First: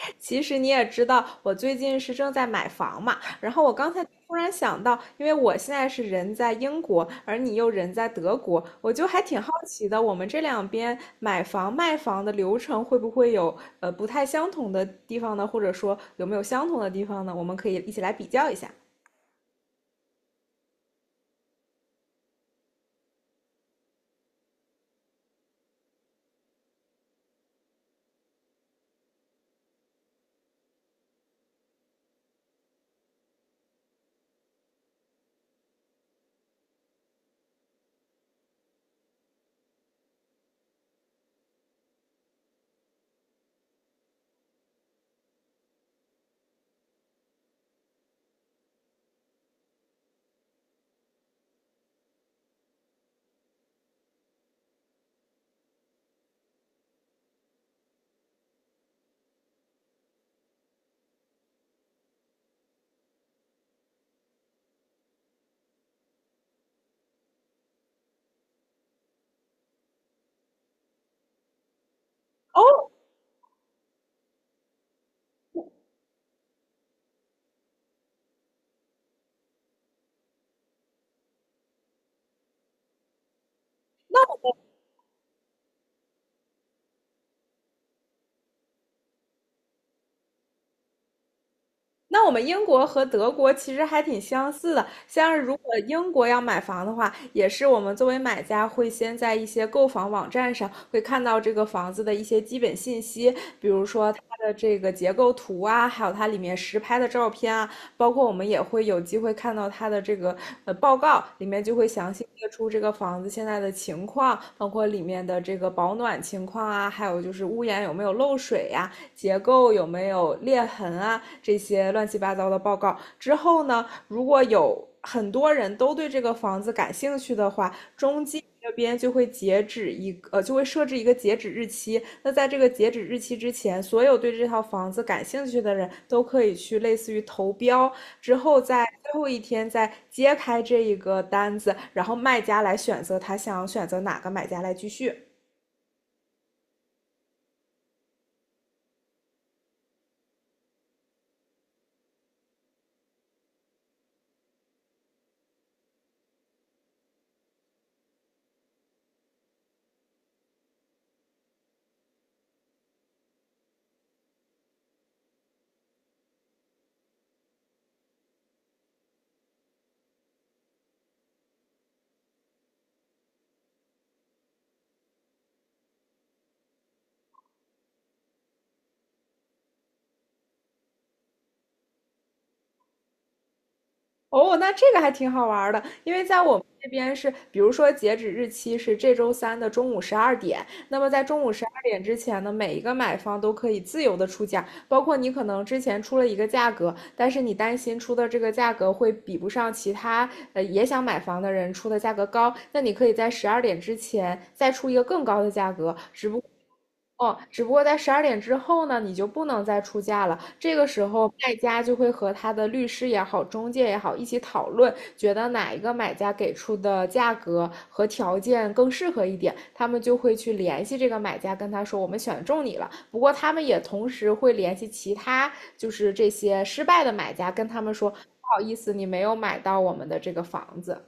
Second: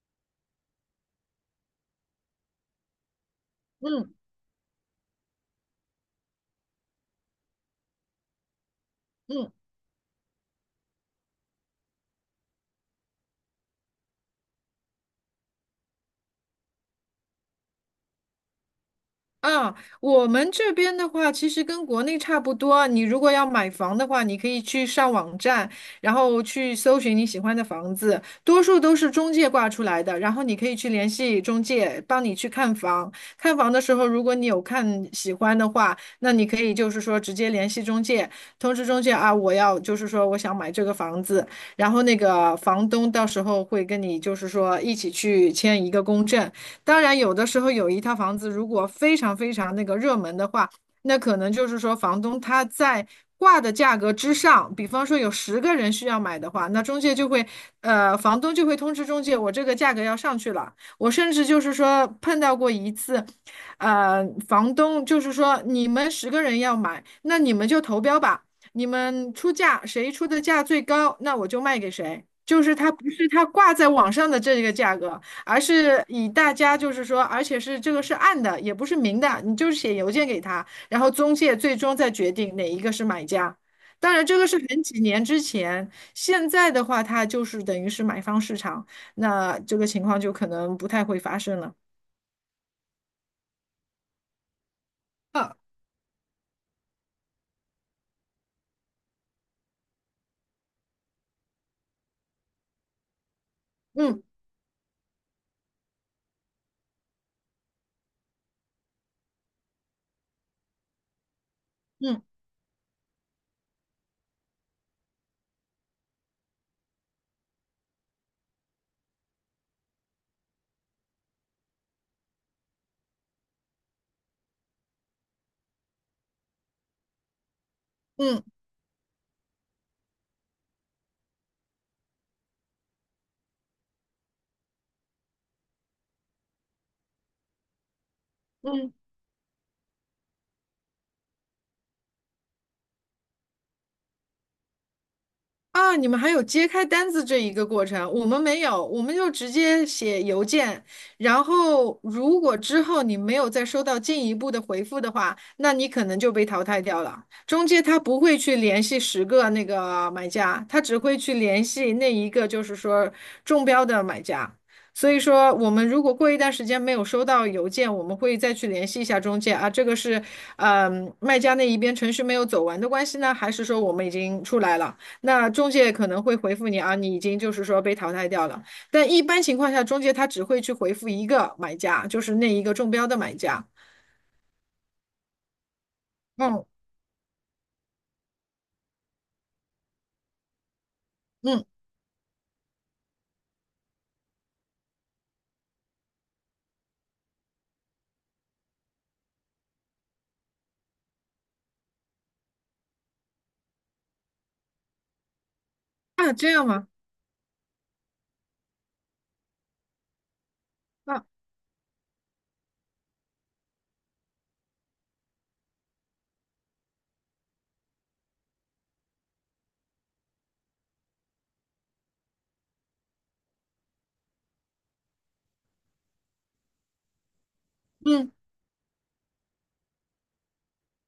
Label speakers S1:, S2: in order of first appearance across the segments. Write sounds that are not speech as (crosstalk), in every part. S1: (laughs) 其实你也知道，我最近是正在买房嘛，然后我刚才
S2: 嗯。
S1: 突然想到，因为我现在是人在英国，而你又人在德国，我就还挺
S2: 嗯。
S1: 好奇的，我们这两边买房卖房的流程会不会有不太相同的地方呢？或者说有没有相同的地方呢？我们可以一起来比较一下。
S2: 啊，我们这边的话，其实跟国内差不多。你如果要买房的话，你可以去上网站，然后去搜寻你喜欢的房子，多数都是中介挂出来的。然后你可以去联系中介，帮你去看房。看房的时候，如果你有看喜欢的话，那你可以就是说直接联系中介，通知中介啊，我要就是说我想买这个房子，然后那个房东到时候会跟你就是说一起去签一个公证。当然，有的时候有一套房子如果非常非常那个热门的话，那可能就是说房东他在挂的价格之上，比方说有十个人需要买的话，那中介就会，房东就会通知中介，我这个价格要上去了。我甚至就是说碰到过一次，房东就是说你们十个人要买，那你们就投标吧。你们出价，谁出的价最高，那我就卖给谁。就是他不是他挂在网上的这个价格，而是以大家就是说，而且是这个是暗的，也不是明的，你就是写邮件给他，然后中介最终再决定哪一个是买家。当然，这个是很几年之前，现在的话，它就是等于是买方市场，那这个情况就可能不太会发生了。
S1: 那我们英国和德国其实还挺相似的，像是如
S2: 啊。
S1: 果英国要买房的话，也是我们作为买家会先在一些购房网站上会看到这个房子的一些基本信息，比如说它
S2: 嗯，
S1: 的这个结构图啊，还有它里面实拍的照片啊，包括我们也会有机会看到它的这个报告，里面就会详
S2: 嗯，
S1: 细列出这个房子现在的情况，包括里面的这个保暖情况啊，还有就是屋檐有没有漏水呀、结构有没有裂痕啊这些乱七八糟的报告。之后呢，如果有很多人都对这个房子感兴趣的话，中介
S2: 嗯，
S1: 这边就会截止一个呃，就会设置一个截止日期。那在这个截止日期之前，所有对这套房子感兴趣的人都可以去类似于投标，之后在
S2: 嗯。
S1: 最后一天再揭开这一个单子，然后卖家来选择他想选择哪个买家来继续。
S2: 啊，你们还有揭开单子这一个过程，我们没有，我们就直接写邮件。然后，如果之后你没有再收到进一步的回复的话，那你可能就被淘汰掉了。中介他不会去联系十个那个买家，他只会去联系那一个就是说中标的买家。所以说，我们如果过一段时间没有收到邮件，我们会再去联系一下中介啊，这个是，卖家那一边程序没有走完的关系呢，还是说我们已经出来了？那中介可能会回复你啊，你已经就是说被淘汰掉了。但一般情况下，中介他只会去回复一个买家，就是那一个中标的买家。
S1: 哦，那这个还挺好玩儿的，因为在我们
S2: 嗯。
S1: 这边是，比如说截止日期是这周三的中午十二点，那么在中午十
S2: 嗯。
S1: 二点之前呢，每一个买方都可以自由的出价，包括你可能之前出了一个价格，但是你担心出的这个价格会比不上其他也想买房的人出的价格高，那你可以在十二点之前再出一个更高的价格，
S2: 啊，这样吗？
S1: 只不过在十二点之后呢，你就不能再出价了。这个时
S2: 啊。
S1: 候，卖家就会和他的律师也好、中介也好一起讨论，觉得哪一个买家给出的价格和条件更适合一点，他们就会去联系这个买家，跟他说我们选中你了。不过他们也同时会联系其他，就是这些失败的买家，跟他们说不
S2: 嗯。
S1: 好意思，你没有买到我们的这个房子，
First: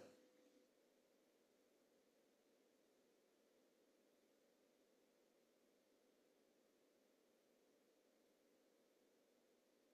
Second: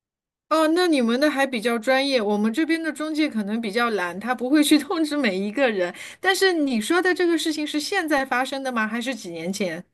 S2: 哦，那你们的还比较专业，我们这边的中介可能比较懒，他不会去 (laughs) 通知每一个人。但是你说的这个事情是现在发生的吗？还是几年前？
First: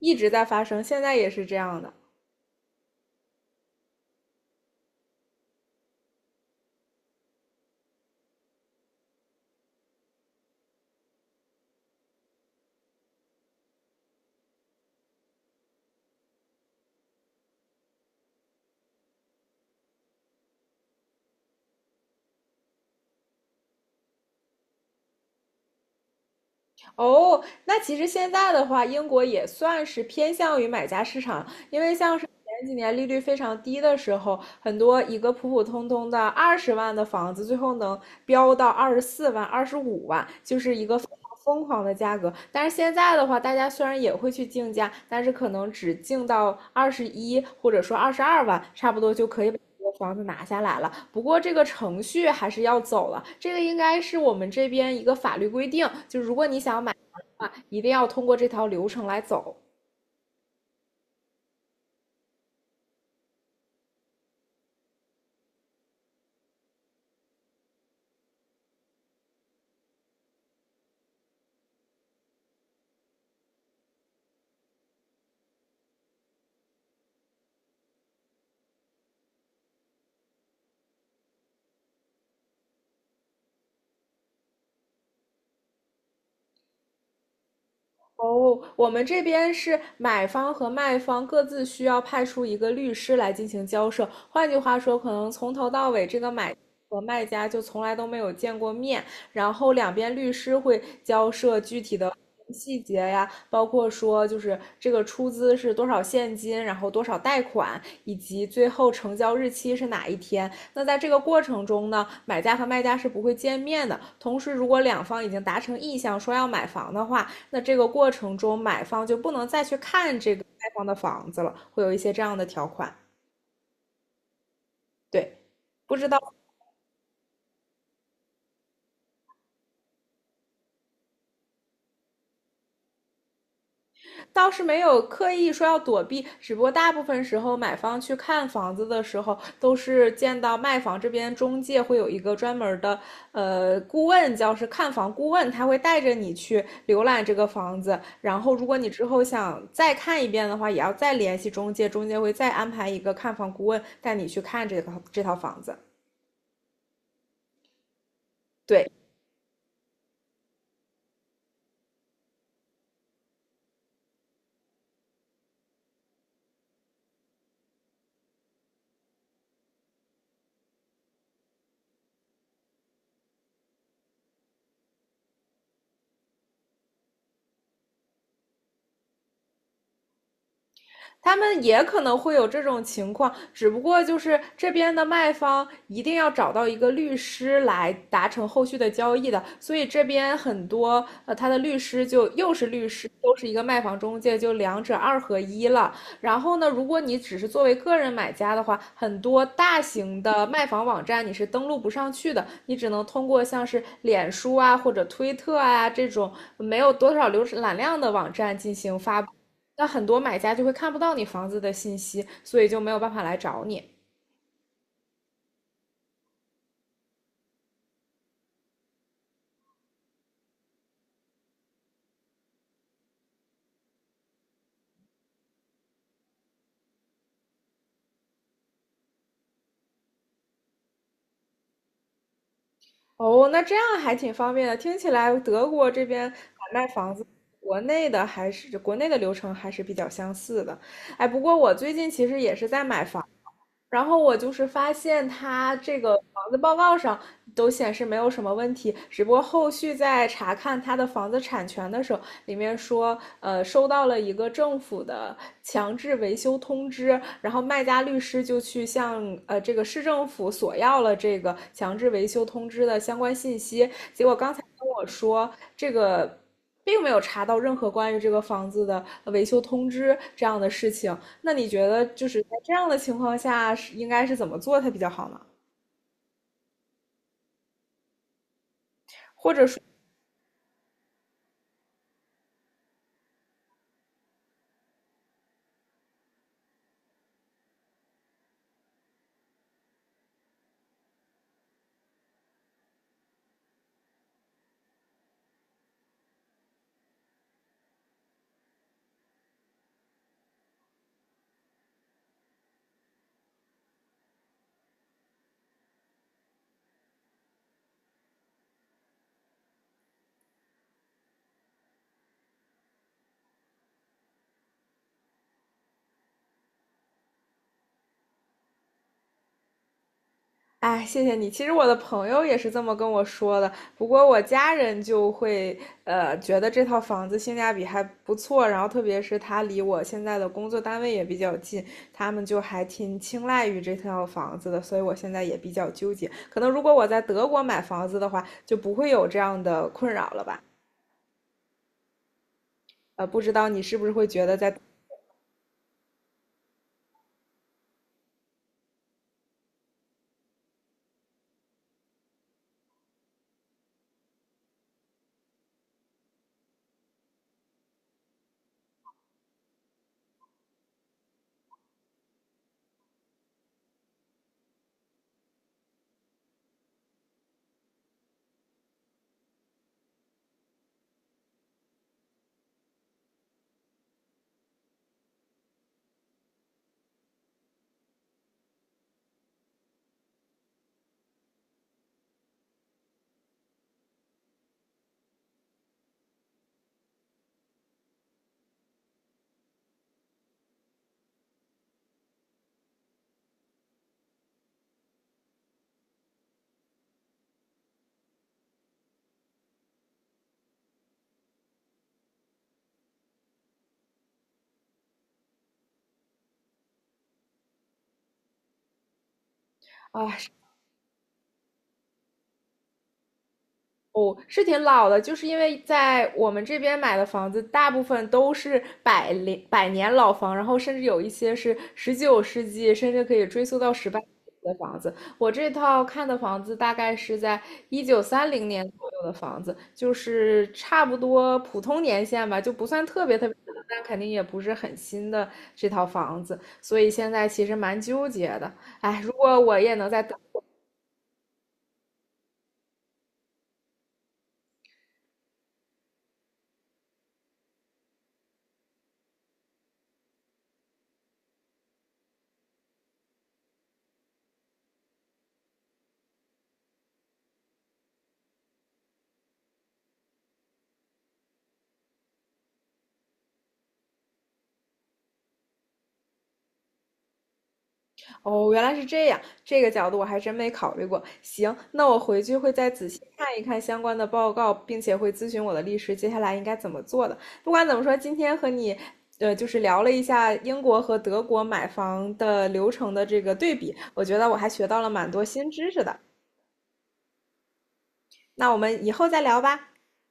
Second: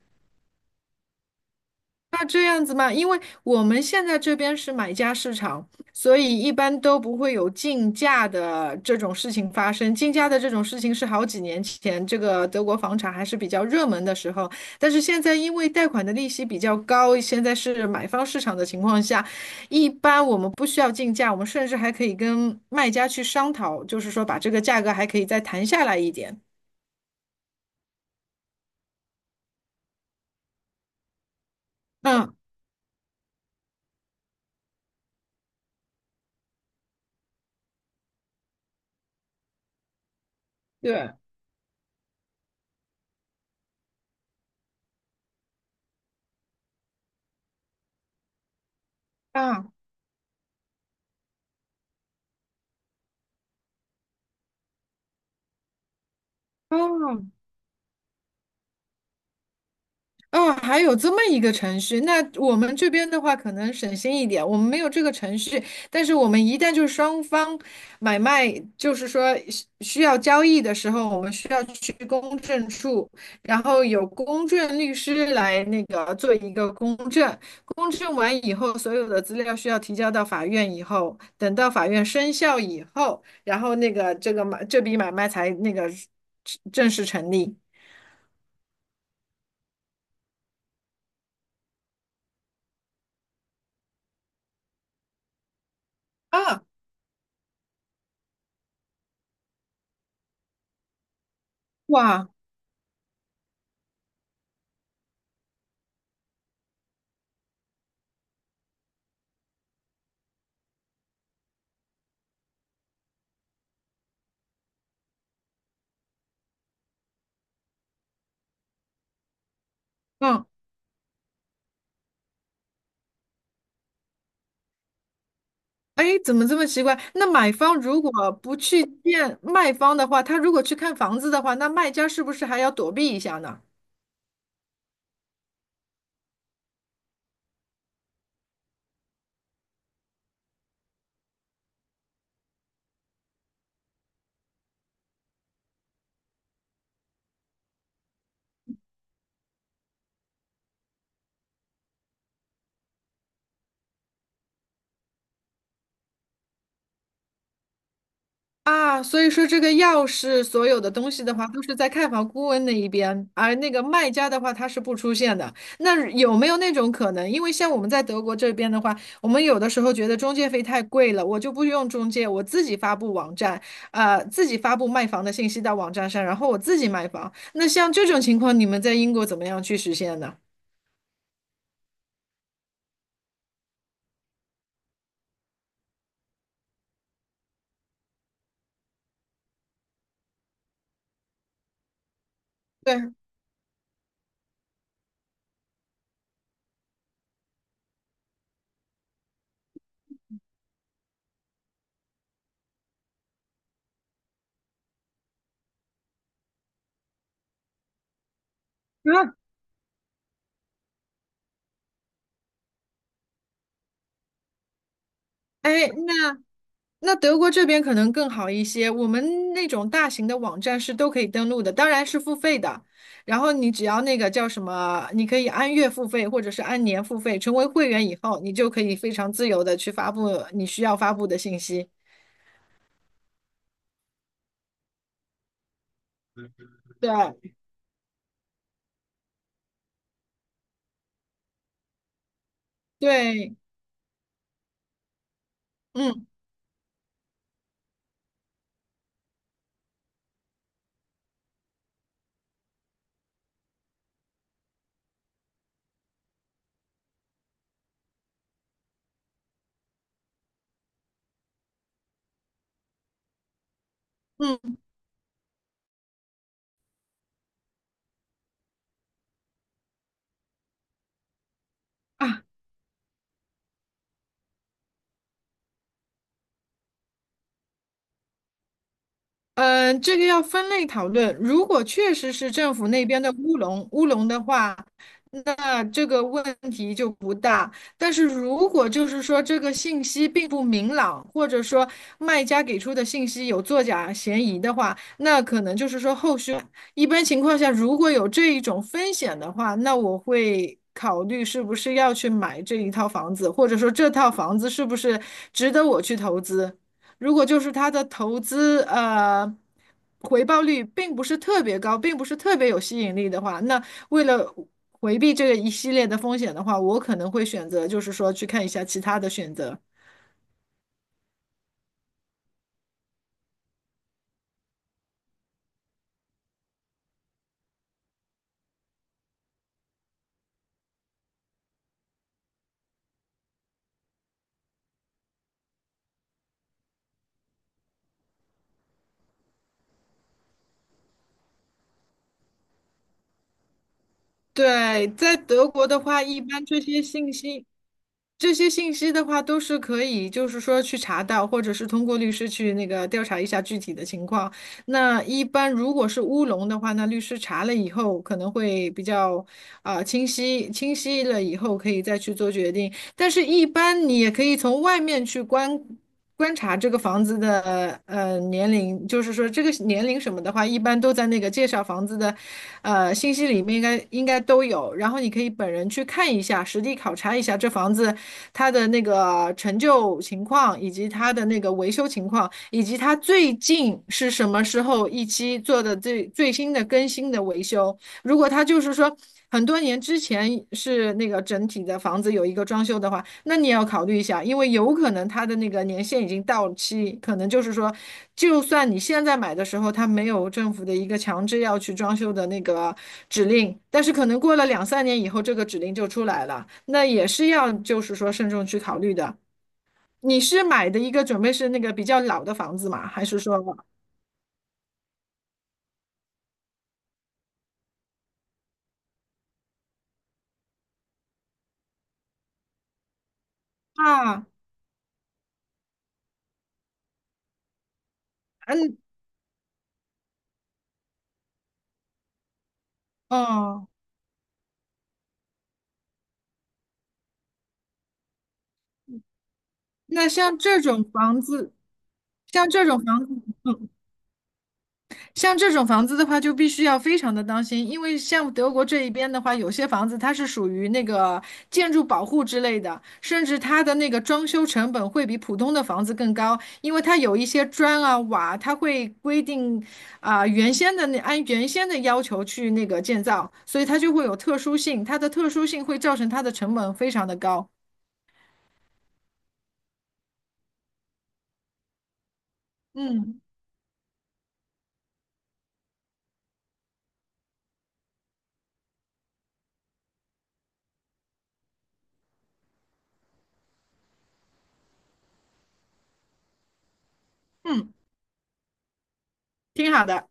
S1: 一直在发生，现在也是这样的。
S2: 那这样子吗？因为我们现在这边是买家市场，所以一般都不会有竞价的这种事情发生。竞价的这种事情是好几年前这个德国房产还是比较热门的时候，但是现在因为贷款的利息比较高，现在是买方市场的情况下，一般我们不需要竞价，我们甚至还可以跟卖家去商讨，就是说把这个价格还可以再谈下来一点。
S1: 哦，那其实现在的话，英国也算是偏向于买家市场，因为像是
S2: 嗯。
S1: 前几年利率非常低的时候，很多一个普普通通的20万的房子，最后能飙到24万、25万，就是一个非
S2: 对。
S1: 常疯狂的价格。但是现在的话，大家虽然也会去竞价，但是可能只竞到21或者说22万，差不多就可以把
S2: 啊。
S1: 这个房子拿下来了。不过这个程序还是要走了，这个应该是我们这边一个法律规定，就如果你想买房
S2: 哦。
S1: 的话，一定要通过这条流程来走。
S2: 哦，还有这么一个程序，那我们这边的话可能省心一点，我们没有这个程序，但是我们一旦就是双方买卖，就是说需要交易的时候，我们需要去公证处，然后有公证律师来那个做一个公证，公证完以后，所有的资料需要提交到法院以后，等到法院生效以后，然后那个这个买这笔买卖才那个正式成立。
S1: 哦，我们这边是买方和卖方各自需要派出一个律师来进行交涉。换句话说，可能从头到尾这个买
S2: 啊。
S1: 和卖家就从来都没有见过面，然后两边律师会交涉具体的
S2: 哇。
S1: 细节呀，包括说就是这个出资是多少现金，然后多少贷款，以及最后成交日期是哪一天。那在这个过程中呢，买家和卖家是不会见面的。同时，如果两方已经达成意向说要买房的话，那这个过程中，买方就不能再去看这个
S2: 嗯。
S1: 卖方的房子了，会有一些这样的条款。对，不知
S2: 哎，
S1: 道
S2: 怎么这么奇怪？那买方如果不去见卖方的话，他如果去看房子的话，那卖家是不是还要躲避一下呢？
S1: 倒是没有刻意说要躲避，只不过大部分时候买方去看房子的时候，都是见到卖房这边中介会有一个专门的顾问，叫是看房顾问，他会带着你去浏览这个房子，然后如果你之后想再看一遍的话，也要再联系中介，中介会再安排一个看房顾问带你去看这套房子。对，
S2: 啊，所以说这个钥匙所有的东西的话，都是在看房顾问那一边，而那个卖家的话，他是不出现的。那有没有那种可能？因为像我们在德国这边的话，我们有的时候觉得中介费太贵了，我就不用中介，我自己发布网站，自己发布卖房的信息到网站上，然后我自己卖房。那像这种情况，你们在英国怎么样去实现呢？
S1: 他们也可能会有这种情况，只不过就是这边的卖方一定要找到一个律师来达成后续的交易的，所以这边很多呃，他的律师就又是律
S2: 对。
S1: 师，又是一个卖房中介，就两者二合一了。然后呢，如果你只是作为个人买家的话，很多大型的卖房网站你是登录不上去的，你只能通过像是脸书啊或者推特啊这种没有多少浏览量的网站进行发布。
S2: 啊。
S1: 那很多买家就会看不到你房子的信息，所以就没有办法来找你。
S2: 哎，那那德国这边可能更好一些。我们那种大型的网站是都可以登录的，当然是付费的。然后你只要那个叫什么，你可以按月付费或者是按年付费。成为会员以后，你就可以非常自由的去发布你需要发布的信息。
S1: 哦，那这样还挺方便的。听起来德国这边买卖房子，
S2: 对，
S1: 国内的还是国内的流程还是比较相似的。哎，不过我最近其实也是在买房。
S2: 对。
S1: 然后我就是发现他这个
S2: 嗯，
S1: 房子报告上都显示没有什么问题，只不过后续在查看他的房子产权的时候，里面说，收到了一个政府的强制维修通知，然后卖家律师就去向这个市政府索要了这个强制维修通知的相关信息，结果刚才
S2: 嗯。
S1: 跟我说这个。并没有查到任何关于这个房子的维修通知这样的事情，那你觉得就是在
S2: 啊。
S1: 这样的情况下是应该是怎么做它比较好呢？或者说，
S2: 嗯，这个要分类讨论。如果确实是政府那边的乌龙，乌龙的话，那这个问题就不大。但是如果就是说这个信息并不明朗，或者说卖家给出的信息有作假嫌疑的话，那可能就是说后续一般情况下，如果有这一种风险的话，那我会考虑是不是要去买这一套房子，或者说这套房子是不是值得我去投资。如果就是它的投资回报率并不是特别高，并不是特别有吸引力的话，那为了回避这个一系列的风险的话，我可能会选择就是说去看一下其他的选择。
S1: 哎，谢谢你。其实我的朋友也是这么跟我说的，不过我家人就会觉得这套房子性价比还不错，然后特别是它离我现在的工作单位也比较近，他们就还挺青睐于这套房子的，所以我现在也比较纠结。可能如果我在德国买房子的话，就不会有这样的困扰了吧？不知道你是不是会觉得在
S2: 对，在德国的话，一般这些信息的话，都是可以，就是说去查到，或者是通过律师去那个调查一下具体的情况。那一般如果是乌龙的话，那律师查了以后可能会比较啊、清晰了以后可以再去做决定。但是，一般你也可以从外面去观察这个房子的年龄，就是说这个年龄什么的话，一般都在那个介绍房子的信息里面应该都有。然后你可以本人去看一下，实地考察一下这房子它的那个陈旧情况，以及它的那个维修情况，以及它最近是什么时候一期做的最最新的更新的维修。如果他就是说很多年之前是那个整体的房子有一个装修的话，那你也要考虑一下，因为有可能他的那个年限已经到期，可能就是说，就算你现在买的时候他没有政府的一个强制要去装修的那个指令，但是可能过了两三年以后这个指令就出来了，那也是要就是说慎重去考虑的。你是买的一个准备是那个比较老的房子吗？还是说？
S1: 哦，是挺老的，就是因为在我们这边买的房子，大部分都是百年百年老房，然后甚至有一些是19世纪，甚至可以追溯到十八世
S2: 啊。
S1: 纪的房子。我这套看的房子大概是在1930年
S2: 嗯。
S1: 左右的房子，就是差不多普通年限吧，就不算特别特别老，
S2: 哦。
S1: 但肯定也不是很新的这套房子，所以现在其实蛮纠结的。哎，如果我也能在
S2: 那
S1: 等
S2: 像这种房子？像这种房子，像这种房子的话，就必须要非常的当心，因为像德国这一边的话，有些房子它是属于那个建筑保护之类的，甚至它的那个装修成本会比普通的房子更高，因为它有一些砖啊瓦，它会规定啊、原先的那按原先的要求去那个建造，所以它就会有特殊性，它的特殊性会造成它的成本非常的高。
S1: 哦，原来是这样，这个角度我还真没考虑过。行，那我回去会再仔细
S2: 嗯，
S1: 看一看相关的报告，并且会咨询我的律师，接下来应该怎么做的。不管怎么说，今天和你，就是聊了一下英国和德国买房的流程的这个对比，我觉得我还学到了蛮多新知识的。那我们以后再聊吧。
S2: 挺好的。